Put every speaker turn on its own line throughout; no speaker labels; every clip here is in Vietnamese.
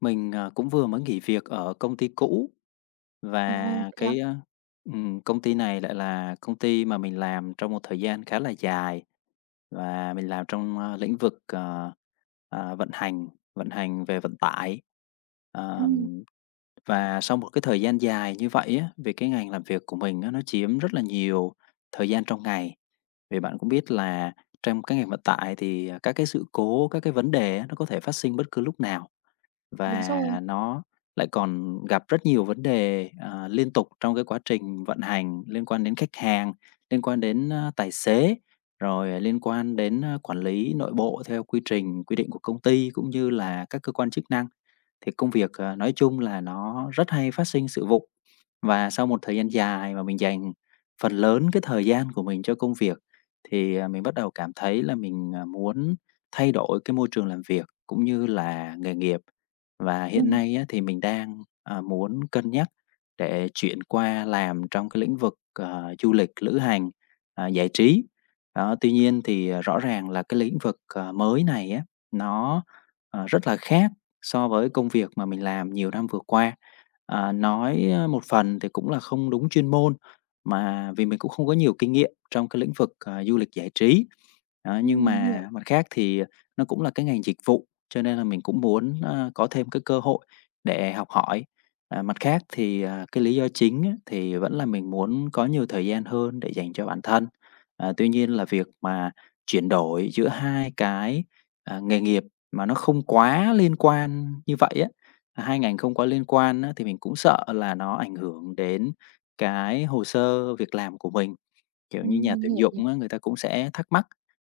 Mình, cũng vừa mới nghỉ việc ở công ty cũ
Ồ,
và
vậy à?
cái, công ty này lại là công ty mà mình làm trong một thời gian khá là dài và mình làm trong, lĩnh vực, ờ, vận hành, vận hành về vận tải.
Ừm,
Ờm, và sau một cái thời gian dài như vậy á, vì cái ngành làm việc của mình á, nó chiếm rất là nhiều thời gian trong ngày. Vì bạn cũng biết là trong cái ngành vận tải thì, các cái sự cố, các cái vấn đề á, nó có thể phát sinh bất cứ lúc nào.
đúng
Và
rồi.
nó lại còn gặp rất nhiều vấn đề, liên tục trong cái quá trình vận hành liên quan đến khách hàng, liên quan đến, tài xế, rồi liên quan đến, quản lý nội bộ theo quy trình, quy định của công ty cũng như là các cơ quan chức năng. Thì công việc, nói chung là nó rất hay phát sinh sự vụ. Và sau một thời gian dài mà mình dành phần lớn cái thời gian của mình cho công việc thì, mình bắt đầu cảm thấy là mình, muốn thay đổi cái môi trường làm việc cũng như là nghề nghiệp. Và hiện
Ừm,
nay á, thì mình đang, muốn cân nhắc để chuyển qua làm trong cái lĩnh vực, du lịch, lữ hành, giải trí. Đó, tuy nhiên thì, rõ ràng là cái lĩnh vực, mới này á, nó rất là khác so với công việc mà mình làm nhiều năm vừa qua. À, nói, một phần thì cũng là không đúng chuyên môn, mà vì mình cũng không có nhiều kinh nghiệm trong cái lĩnh vực, du lịch giải trí. Đó,
ừm,
nhưng
mình hiểu,
mà mặt khác thì nó cũng là cái ngành dịch vụ. Cho nên là mình cũng muốn, có thêm cái cơ hội để học hỏi. À, mặt khác thì, cái lý do chính á, thì vẫn là mình muốn có nhiều thời gian hơn để dành cho bản thân. À, tuy nhiên là việc mà chuyển đổi giữa hai cái, nghề nghiệp mà nó không quá liên quan như vậy á, hai ngành không quá liên quan á, thì mình cũng sợ là nó ảnh hưởng đến cái hồ sơ việc làm của mình. Kiểu như, nhà
mình
tuyển
hiểu nè.
dụng á, người ta cũng sẽ thắc mắc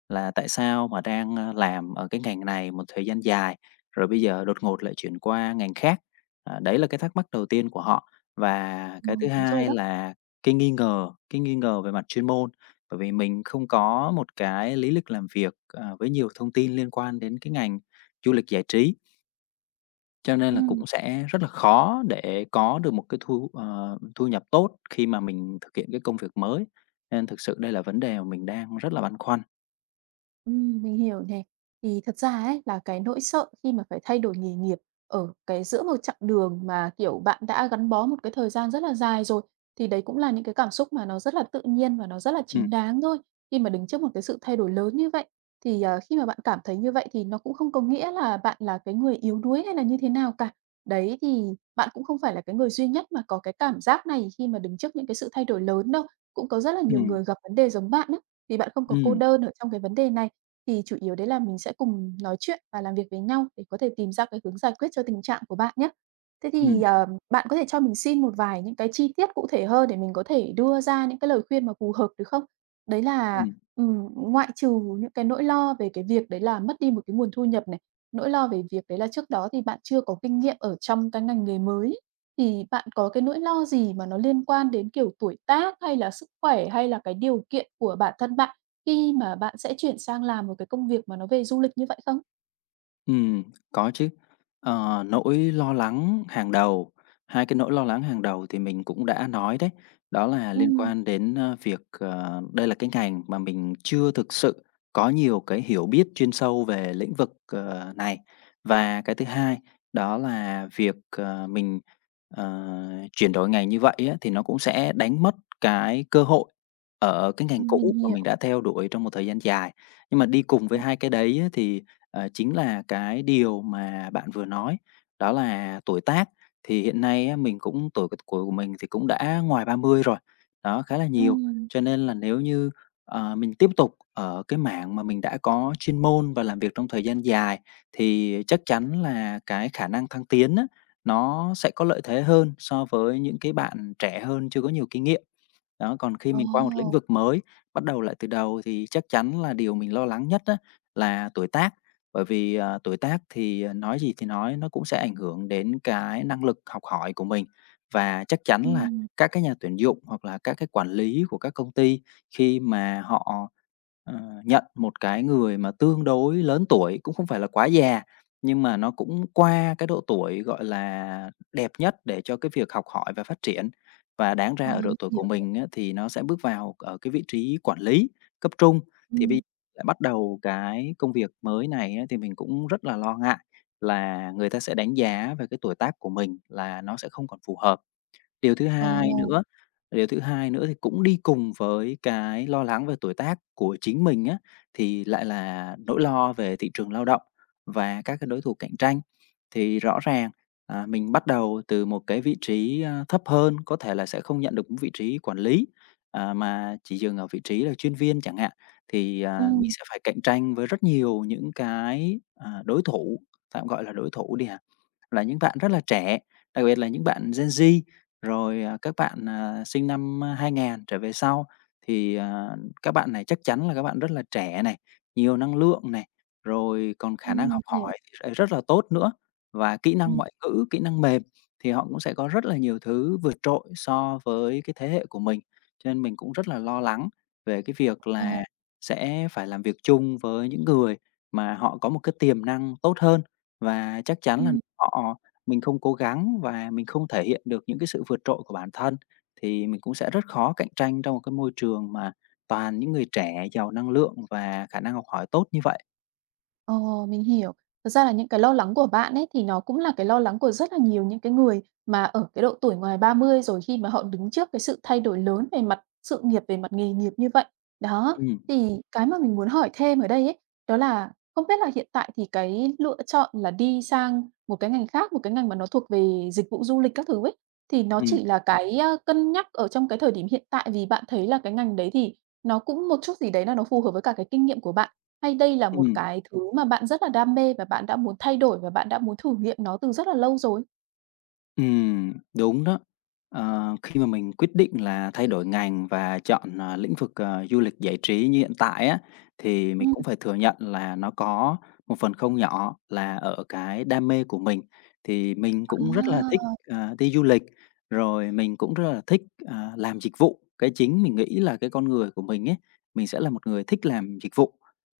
là tại sao mà đang, làm ở cái ngành này một thời gian dài, rồi bây giờ đột ngột lại chuyển qua ngành khác. À, đấy là cái thắc mắc đầu tiên của họ. Và
Ờ,
cái thứ
đúng rồi
hai
đó.
là cái nghi ngờ về mặt chuyên môn, bởi vì mình không có một cái lý lịch làm việc, với nhiều thông tin liên quan đến cái ngành du lịch giải trí. Cho nên là
Ừm.
cũng sẽ rất là khó để có được một cái thu nhập tốt khi mà mình thực hiện cái công việc mới, nên thực sự đây là vấn đề mà mình đang rất là băn khoăn.
Mình hiểu nè. Thì thật ra ấy, là cái nỗi sợ khi mà phải thay đổi nghề nghiệp ở cái giữa một chặng đường mà, kiểu, bạn đã gắn bó một cái thời gian rất là dài rồi, thì đấy cũng là những cái cảm xúc mà nó rất là tự nhiên và nó rất là
Ừm,
chính đáng thôi. Khi mà đứng trước một cái sự thay đổi lớn như vậy, thì, khi mà bạn cảm thấy như vậy thì nó cũng không có nghĩa là bạn là cái người yếu đuối hay là như thế nào cả. Đấy, thì bạn cũng không phải là cái người duy nhất mà có cái cảm giác này khi mà đứng trước những cái sự thay đổi lớn đâu, cũng có rất là nhiều
ừm,
người gặp vấn đề giống bạn á. Vì bạn không có cô
ừm,
đơn ở trong cái vấn đề này, thì chủ yếu đấy là mình sẽ cùng nói chuyện và làm việc với nhau để có thể tìm ra cái hướng giải quyết cho tình trạng của bạn nhé. Thế
ừm,
thì, bạn có thể cho mình xin một vài những cái chi tiết cụ thể hơn để mình có thể đưa ra những cái lời khuyên mà phù hợp được không? Đấy là,
ừm.
ngoại trừ những cái nỗi lo về cái việc đấy là mất đi một cái nguồn thu nhập này, nỗi lo về việc đấy là trước đó thì bạn chưa có kinh nghiệm ở trong cái ngành nghề mới thì bạn có cái nỗi lo gì mà nó liên quan đến, kiểu, tuổi tác hay là sức khỏe, hay là cái điều kiện của bản thân bạn khi mà bạn sẽ chuyển sang làm một cái công việc mà nó về du lịch như vậy không?
Ừ, có chứ. Ờ, nỗi lo lắng hàng đầu, hai cái nỗi lo lắng hàng đầu thì mình cũng đã nói đấy, đó là liên
Ừm,
quan đến, việc, đây là cái ngành mà mình chưa thực sự có nhiều cái hiểu biết chuyên sâu về lĩnh vực, này. Và cái thứ hai đó là việc, ờ, chuyển đổi ngành như vậy á, thì nó cũng sẽ đánh mất cái cơ hội ở cái ngành
mình
cũ mà
hiểu.
mình đã theo đuổi trong một thời gian dài. Nhưng mà đi cùng với hai cái đấy á thì ờ, chính là cái điều mà bạn vừa nói, đó là tuổi tác. Thì hiện nay á, mình cũng tuổi c của mình thì cũng đã ngoài 30 rồi, đó, khá là nhiều.
Ừm,
Cho nên là nếu như, mình tiếp tục ở cái mảng mà mình đã có chuyên môn và làm việc trong thời gian dài, thì chắc chắn là cái khả năng thăng tiến á, nó sẽ có lợi thế hơn so với những cái bạn trẻ hơn chưa có nhiều kinh nghiệm. Đó, còn khi
ồ,
mình qua một lĩnh vực mới, bắt đầu lại từ đầu thì chắc chắn là điều mình lo lắng nhất á, là tuổi tác. Bởi vì, tuổi tác thì, nói gì thì nói, nó cũng sẽ ảnh hưởng đến cái năng lực học hỏi của mình. Và chắc chắn là
ừm,
các cái nhà tuyển dụng hoặc là các cái quản lý của các công ty khi mà họ, ờ, nhận một cái người mà tương đối lớn tuổi, cũng không phải là quá già, nhưng mà nó cũng qua cái độ tuổi, gọi là, đẹp nhất để cho cái việc học hỏi và phát triển. Và đáng ra
ờ,
ở độ
mình
tuổi của
hiểu.
mình á thì nó sẽ bước vào ở cái vị trí quản lý cấp trung, thì
Ừm,
lại bắt đầu cái công việc mới này á, thì mình cũng rất là lo ngại là người ta sẽ đánh giá về cái tuổi tác của mình là nó sẽ không còn phù hợp. Điều thứ
ồ,
hai nữa điều thứ hai nữa thì cũng đi cùng với cái lo lắng về tuổi tác của chính mình á, thì lại là nỗi lo về thị trường lao động và các cái đối thủ cạnh tranh. Thì rõ ràng, mình bắt đầu từ một cái vị trí, thấp hơn, có thể là sẽ không nhận được một vị trí quản lý, mà chỉ dừng ở vị trí là chuyên viên chẳng hạn, thì, mình
ừm,
sẽ phải cạnh tranh với rất nhiều những cái, đối thủ tạm gọi là đối thủ đi ha, là những bạn rất là trẻ, đặc biệt là những bạn Gen Z. Rồi, các bạn, sinh năm, 2000 trở về sau thì, các bạn này chắc chắn là các bạn rất là trẻ này, nhiều năng lượng này, rồi còn khả năng
mình
học
hiểu.
hỏi thì sẽ rất là tốt nữa, và kỹ năng
Ừm,
ngoại ngữ, kỹ năng mềm thì họ cũng sẽ có rất là nhiều thứ vượt trội so với cái thế hệ của mình. Cho nên mình cũng rất là lo lắng về cái việc là
ồ,
sẽ phải làm việc chung với những người mà họ có một cái tiềm năng tốt hơn và chắc chắn là
ừm.
họ mình không cố gắng và mình không thể hiện được những cái sự vượt trội của bản thân, thì mình cũng sẽ rất khó cạnh tranh trong một cái môi trường mà toàn những người trẻ giàu năng lượng và khả năng học hỏi tốt như vậy.
Ồ, mình hiểu. Thật ra là những cái lo lắng của bạn ấy thì nó cũng là cái lo lắng của rất là nhiều những cái người mà ở cái độ tuổi ngoài 30 rồi khi mà họ đứng trước cái sự thay đổi lớn về mặt sự nghiệp, về mặt nghề nghiệp như vậy. Đó,
Ừm,
thì cái mà mình muốn hỏi thêm ở đây ấy, đó là không biết là hiện tại thì cái lựa chọn là đi sang một cái ngành khác, một cái ngành mà nó thuộc về dịch vụ du lịch các thứ ấy, thì nó
ừm,
chỉ là cái, cân nhắc ở trong cái thời điểm hiện tại vì bạn thấy là cái ngành đấy thì nó cũng một chút gì đấy là nó phù hợp với cả cái kinh nghiệm của bạn. Hay đây là một
ừm.
cái thứ mà bạn rất là đam mê và bạn đã muốn thay đổi và bạn đã muốn thử nghiệm nó từ rất là lâu rồi?
Đúng đó. Ờ, khi mà mình quyết định là thay đổi ngành và chọn, lĩnh vực, du lịch giải trí như hiện tại á, thì mình
Ừm.
cũng phải thừa nhận là nó có một phần không nhỏ là ở cái đam mê của mình. Thì mình
À,
cũng rất là thích, đi du lịch, rồi mình cũng rất là thích, làm dịch vụ. Cái chính mình nghĩ là cái con người của mình ấy, mình sẽ là một người thích làm dịch vụ.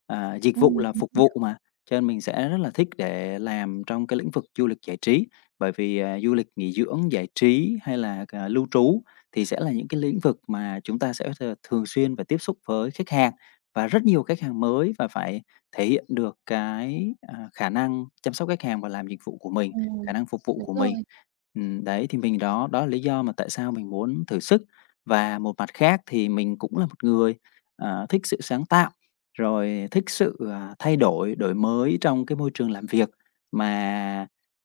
À, dịch vụ là
mình
phục
hiểu,
vụ mà, cho nên mình sẽ rất là thích để làm trong cái lĩnh vực du lịch giải trí. Bởi vì, du lịch nghỉ dưỡng, giải trí hay là, lưu trú thì sẽ là những cái lĩnh vực mà chúng ta sẽ thường xuyên phải tiếp xúc với khách hàng và rất nhiều khách hàng mới và phải thể hiện được cái, khả năng chăm sóc khách hàng và làm dịch vụ của mình,
ừm.
khả năng phục vụ
Đúng
của mình.
rồi,
Đấy, thì mình đó đó là lý do mà tại sao mình muốn thử sức. Và một mặt khác thì mình cũng là một người, thích sự sáng tạo, rồi thích sự, thay đổi, đổi mới trong cái môi trường làm việc mà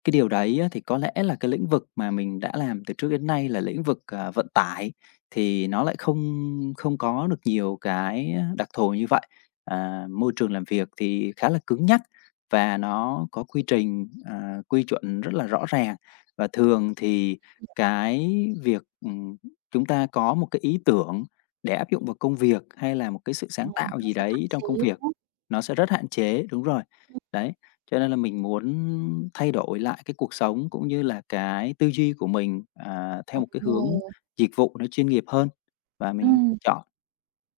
cái điều đấy á, thì có lẽ là cái lĩnh vực mà mình đã làm từ trước đến nay là lĩnh vực, vận tải, thì nó lại không không có được nhiều cái đặc thù như vậy. À, môi trường làm việc thì khá là cứng nhắc và nó có quy trình, quy chuẩn rất là rõ ràng. Và thường thì cái việc, chúng ta có một cái ý tưởng để áp dụng vào công việc hay là một cái sự
ờ,
sáng tạo
nó
gì
rất hạn
đấy trong
chế,
công
đúng
việc,
không?
nó sẽ rất hạn chế đúng rồi,
Ừm.
đấy. Cho nên là mình muốn thay đổi lại cái cuộc sống cũng như là cái tư duy của mình, theo
Ồ,
một cái hướng dịch vụ nó chuyên nghiệp hơn và mình
ừm,
chọn,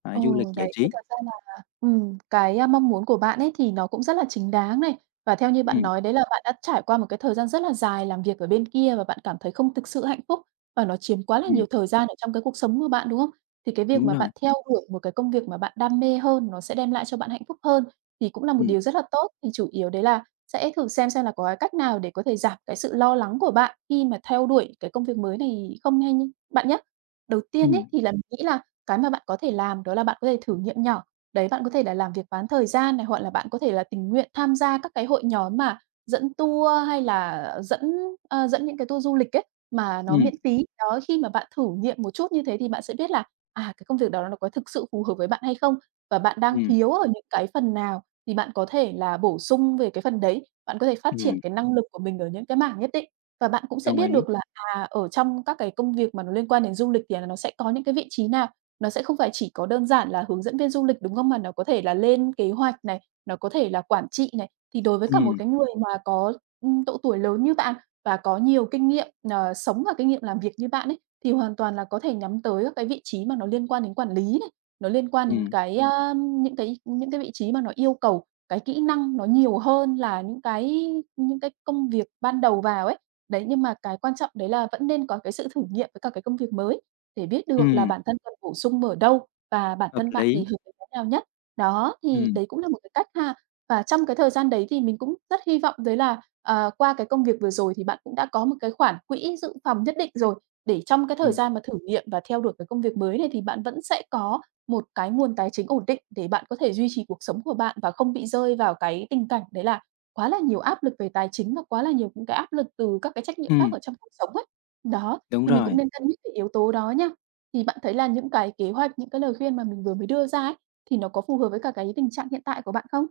ừ,
du lịch giải
đấy, thì
trí.
thật ra cái, mong muốn của bạn ấy thì nó cũng rất là chính đáng này, và theo như bạn
Ừm,
nói đấy là bạn đã trải qua một cái thời gian rất là dài làm việc ở bên kia và bạn cảm thấy không thực sự hạnh phúc và nó chiếm quá là
ừm,
nhiều thời gian ở trong cái cuộc sống của bạn, đúng không? Thì cái việc
đúng
mà
rồi.
bạn theo đuổi một cái công việc mà bạn đam mê hơn, nó sẽ đem lại cho bạn hạnh phúc hơn thì cũng là một
Ừm,
điều rất là tốt. Thì chủ yếu đấy là sẽ thử xem là có cái cách nào để có thể giảm cái sự lo lắng của bạn khi mà theo đuổi cái công việc mới này không hay như bạn nhé. Đầu tiên
ừm,
ấy thì là mình nghĩ là cái mà bạn có thể làm đó là bạn có thể thử nghiệm nhỏ. Đấy, bạn có thể là làm việc bán thời gian này, hoặc là bạn có thể là tình nguyện tham gia các cái hội nhóm mà dẫn tour hay là dẫn, dẫn những cái tour du lịch ấy, mà nó
ừm,
miễn phí. Đó, khi mà bạn thử nghiệm một chút như thế thì bạn sẽ biết là, cái công việc đó nó có thực sự phù hợp với bạn hay không? Và bạn đang
ừm,
thiếu ở những cái phần nào thì bạn có thể là bổ sung về cái phần đấy, bạn có thể phát triển
ừm,
cái năng lực của mình ở những cái mảng nhất định. Và bạn cũng sẽ
đồng
biết
ý.
được là, ở trong các cái công việc mà nó liên quan đến du lịch thì là nó sẽ có những cái vị trí nào nó sẽ không phải chỉ có đơn giản là hướng dẫn viên du lịch, đúng không? Mà nó có thể là lên kế hoạch này, nó có thể là quản trị này. Thì đối với cả một
Ừm,
cái người mà có, độ tuổi lớn như bạn và có nhiều kinh nghiệm, sống và kinh nghiệm làm việc như bạn ấy, thì hoàn toàn là có thể nhắm tới các cái vị trí mà nó liên quan đến quản lý này, nó liên quan đến
ừm,
cái, những cái vị trí mà nó yêu cầu cái kỹ năng nó nhiều hơn là những cái công việc ban đầu vào ấy. Đấy, nhưng mà cái quan trọng đấy là vẫn nên có cái sự thử nghiệm với cả cái công việc mới để biết được là
ừm,
bản thân cần bổ sung ở đâu và bản
hợp
thân bạn thì
lý.
hợp với cái nào nhất. Đó, thì
Ừm,
đấy cũng là một cái cách ha. Và trong cái thời gian đấy thì mình cũng rất hy vọng đấy là, qua cái công việc vừa rồi thì bạn cũng đã có một cái khoản quỹ dự phòng nhất định rồi, để trong cái thời
ừm,
gian mà thử nghiệm và theo đuổi cái công việc mới này thì bạn vẫn sẽ có một cái nguồn tài chính ổn định để bạn có thể duy trì cuộc sống của bạn và không bị rơi vào cái tình cảnh đấy là quá là nhiều áp lực về tài chính và quá là nhiều những cái áp lực từ các cái trách nhiệm khác
ừm,
ở trong cuộc sống ấy. Đó,
đúng
thì mình cũng
rồi.
nên cân nhắc cái yếu tố đó nhá. Thì bạn thấy là những cái kế hoạch, những cái lời khuyên mà mình vừa mới đưa ra ấy, thì nó có phù hợp với cả cái tình trạng hiện tại của bạn không?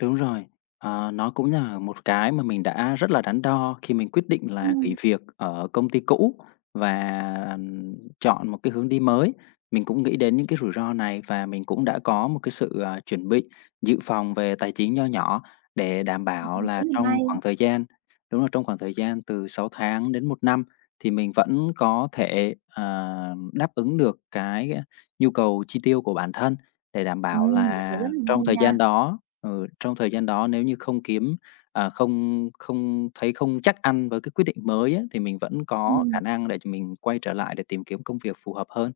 Đúng rồi, ờ, nó cũng là một cái mà mình đã rất là đắn đo khi mình quyết định là nghỉ việc ở công ty cũ và chọn một cái hướng đi mới. Mình cũng nghĩ đến những cái rủi ro này và mình cũng đã có một cái sự, chuẩn bị, dự phòng về tài chính nho nhỏ để đảm
Rất
bảo là
là
trong
may,
khoảng thời gian đúng là trong khoảng thời gian từ 6 tháng đến 1 năm thì mình vẫn có thể, đáp ứng được cái, nhu cầu chi tiêu của bản thân để đảm bảo
bạn nói
là
rất là
trong
may
thời
nha.
gian đó ừ, trong thời gian đó nếu như không kiếm, à, không không thấy không chắc ăn với cái quyết định mới á, thì mình vẫn có khả
Ừm.
năng để cho mình quay trở lại để tìm kiếm công việc phù hợp hơn.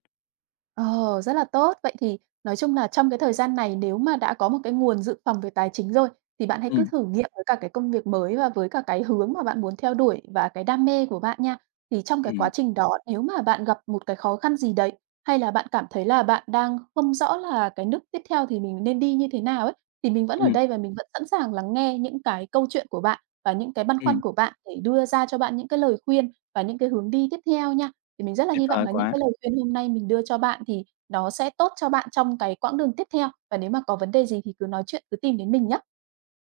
Ờ, rất là tốt. Vậy thì nói chung là trong cái thời gian này nếu mà đã có một cái nguồn dự phòng về tài chính rồi, thì bạn hãy cứ
Ừm,
thử nghiệm với cả cái công việc mới và với cả cái hướng mà bạn muốn theo đuổi và cái đam mê của bạn nha. Thì trong cái
ừm,
quá trình đó nếu mà bạn gặp một cái khó khăn gì đấy, hay là bạn cảm thấy là bạn đang không rõ là cái nước tiếp theo thì mình nên đi như thế nào ấy, thì mình vẫn ở
ừm,
đây và mình vẫn sẵn sàng lắng nghe những cái câu chuyện của bạn và những cái băn
ừm,
khoăn của bạn để đưa ra cho bạn những cái lời khuyên và những cái hướng đi tiếp theo nha. Thì mình rất là
tuyệt
hy vọng
vời
là những
quá!
cái lời khuyên hôm nay mình đưa cho bạn thì nó sẽ tốt cho bạn trong cái quãng đường tiếp theo, và nếu mà có vấn đề gì thì cứ nói chuyện, cứ tìm đến mình nhá.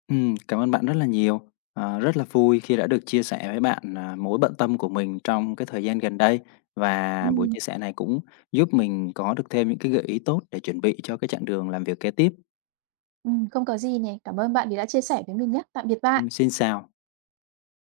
Cảm ơn bạn rất là nhiều. Ờ, rất là vui khi đã được chia sẻ với bạn, mối bận tâm của mình trong cái thời gian gần đây và buổi
Ừm,
chia sẻ này cũng giúp mình có được thêm những cái gợi ý tốt để chuẩn bị cho cái chặng đường làm việc kế tiếp.
Ừm, không có gì nè, cảm ơn bạn vì đã chia sẻ với mình nhé. Tạm biệt bạn.
Xin chào.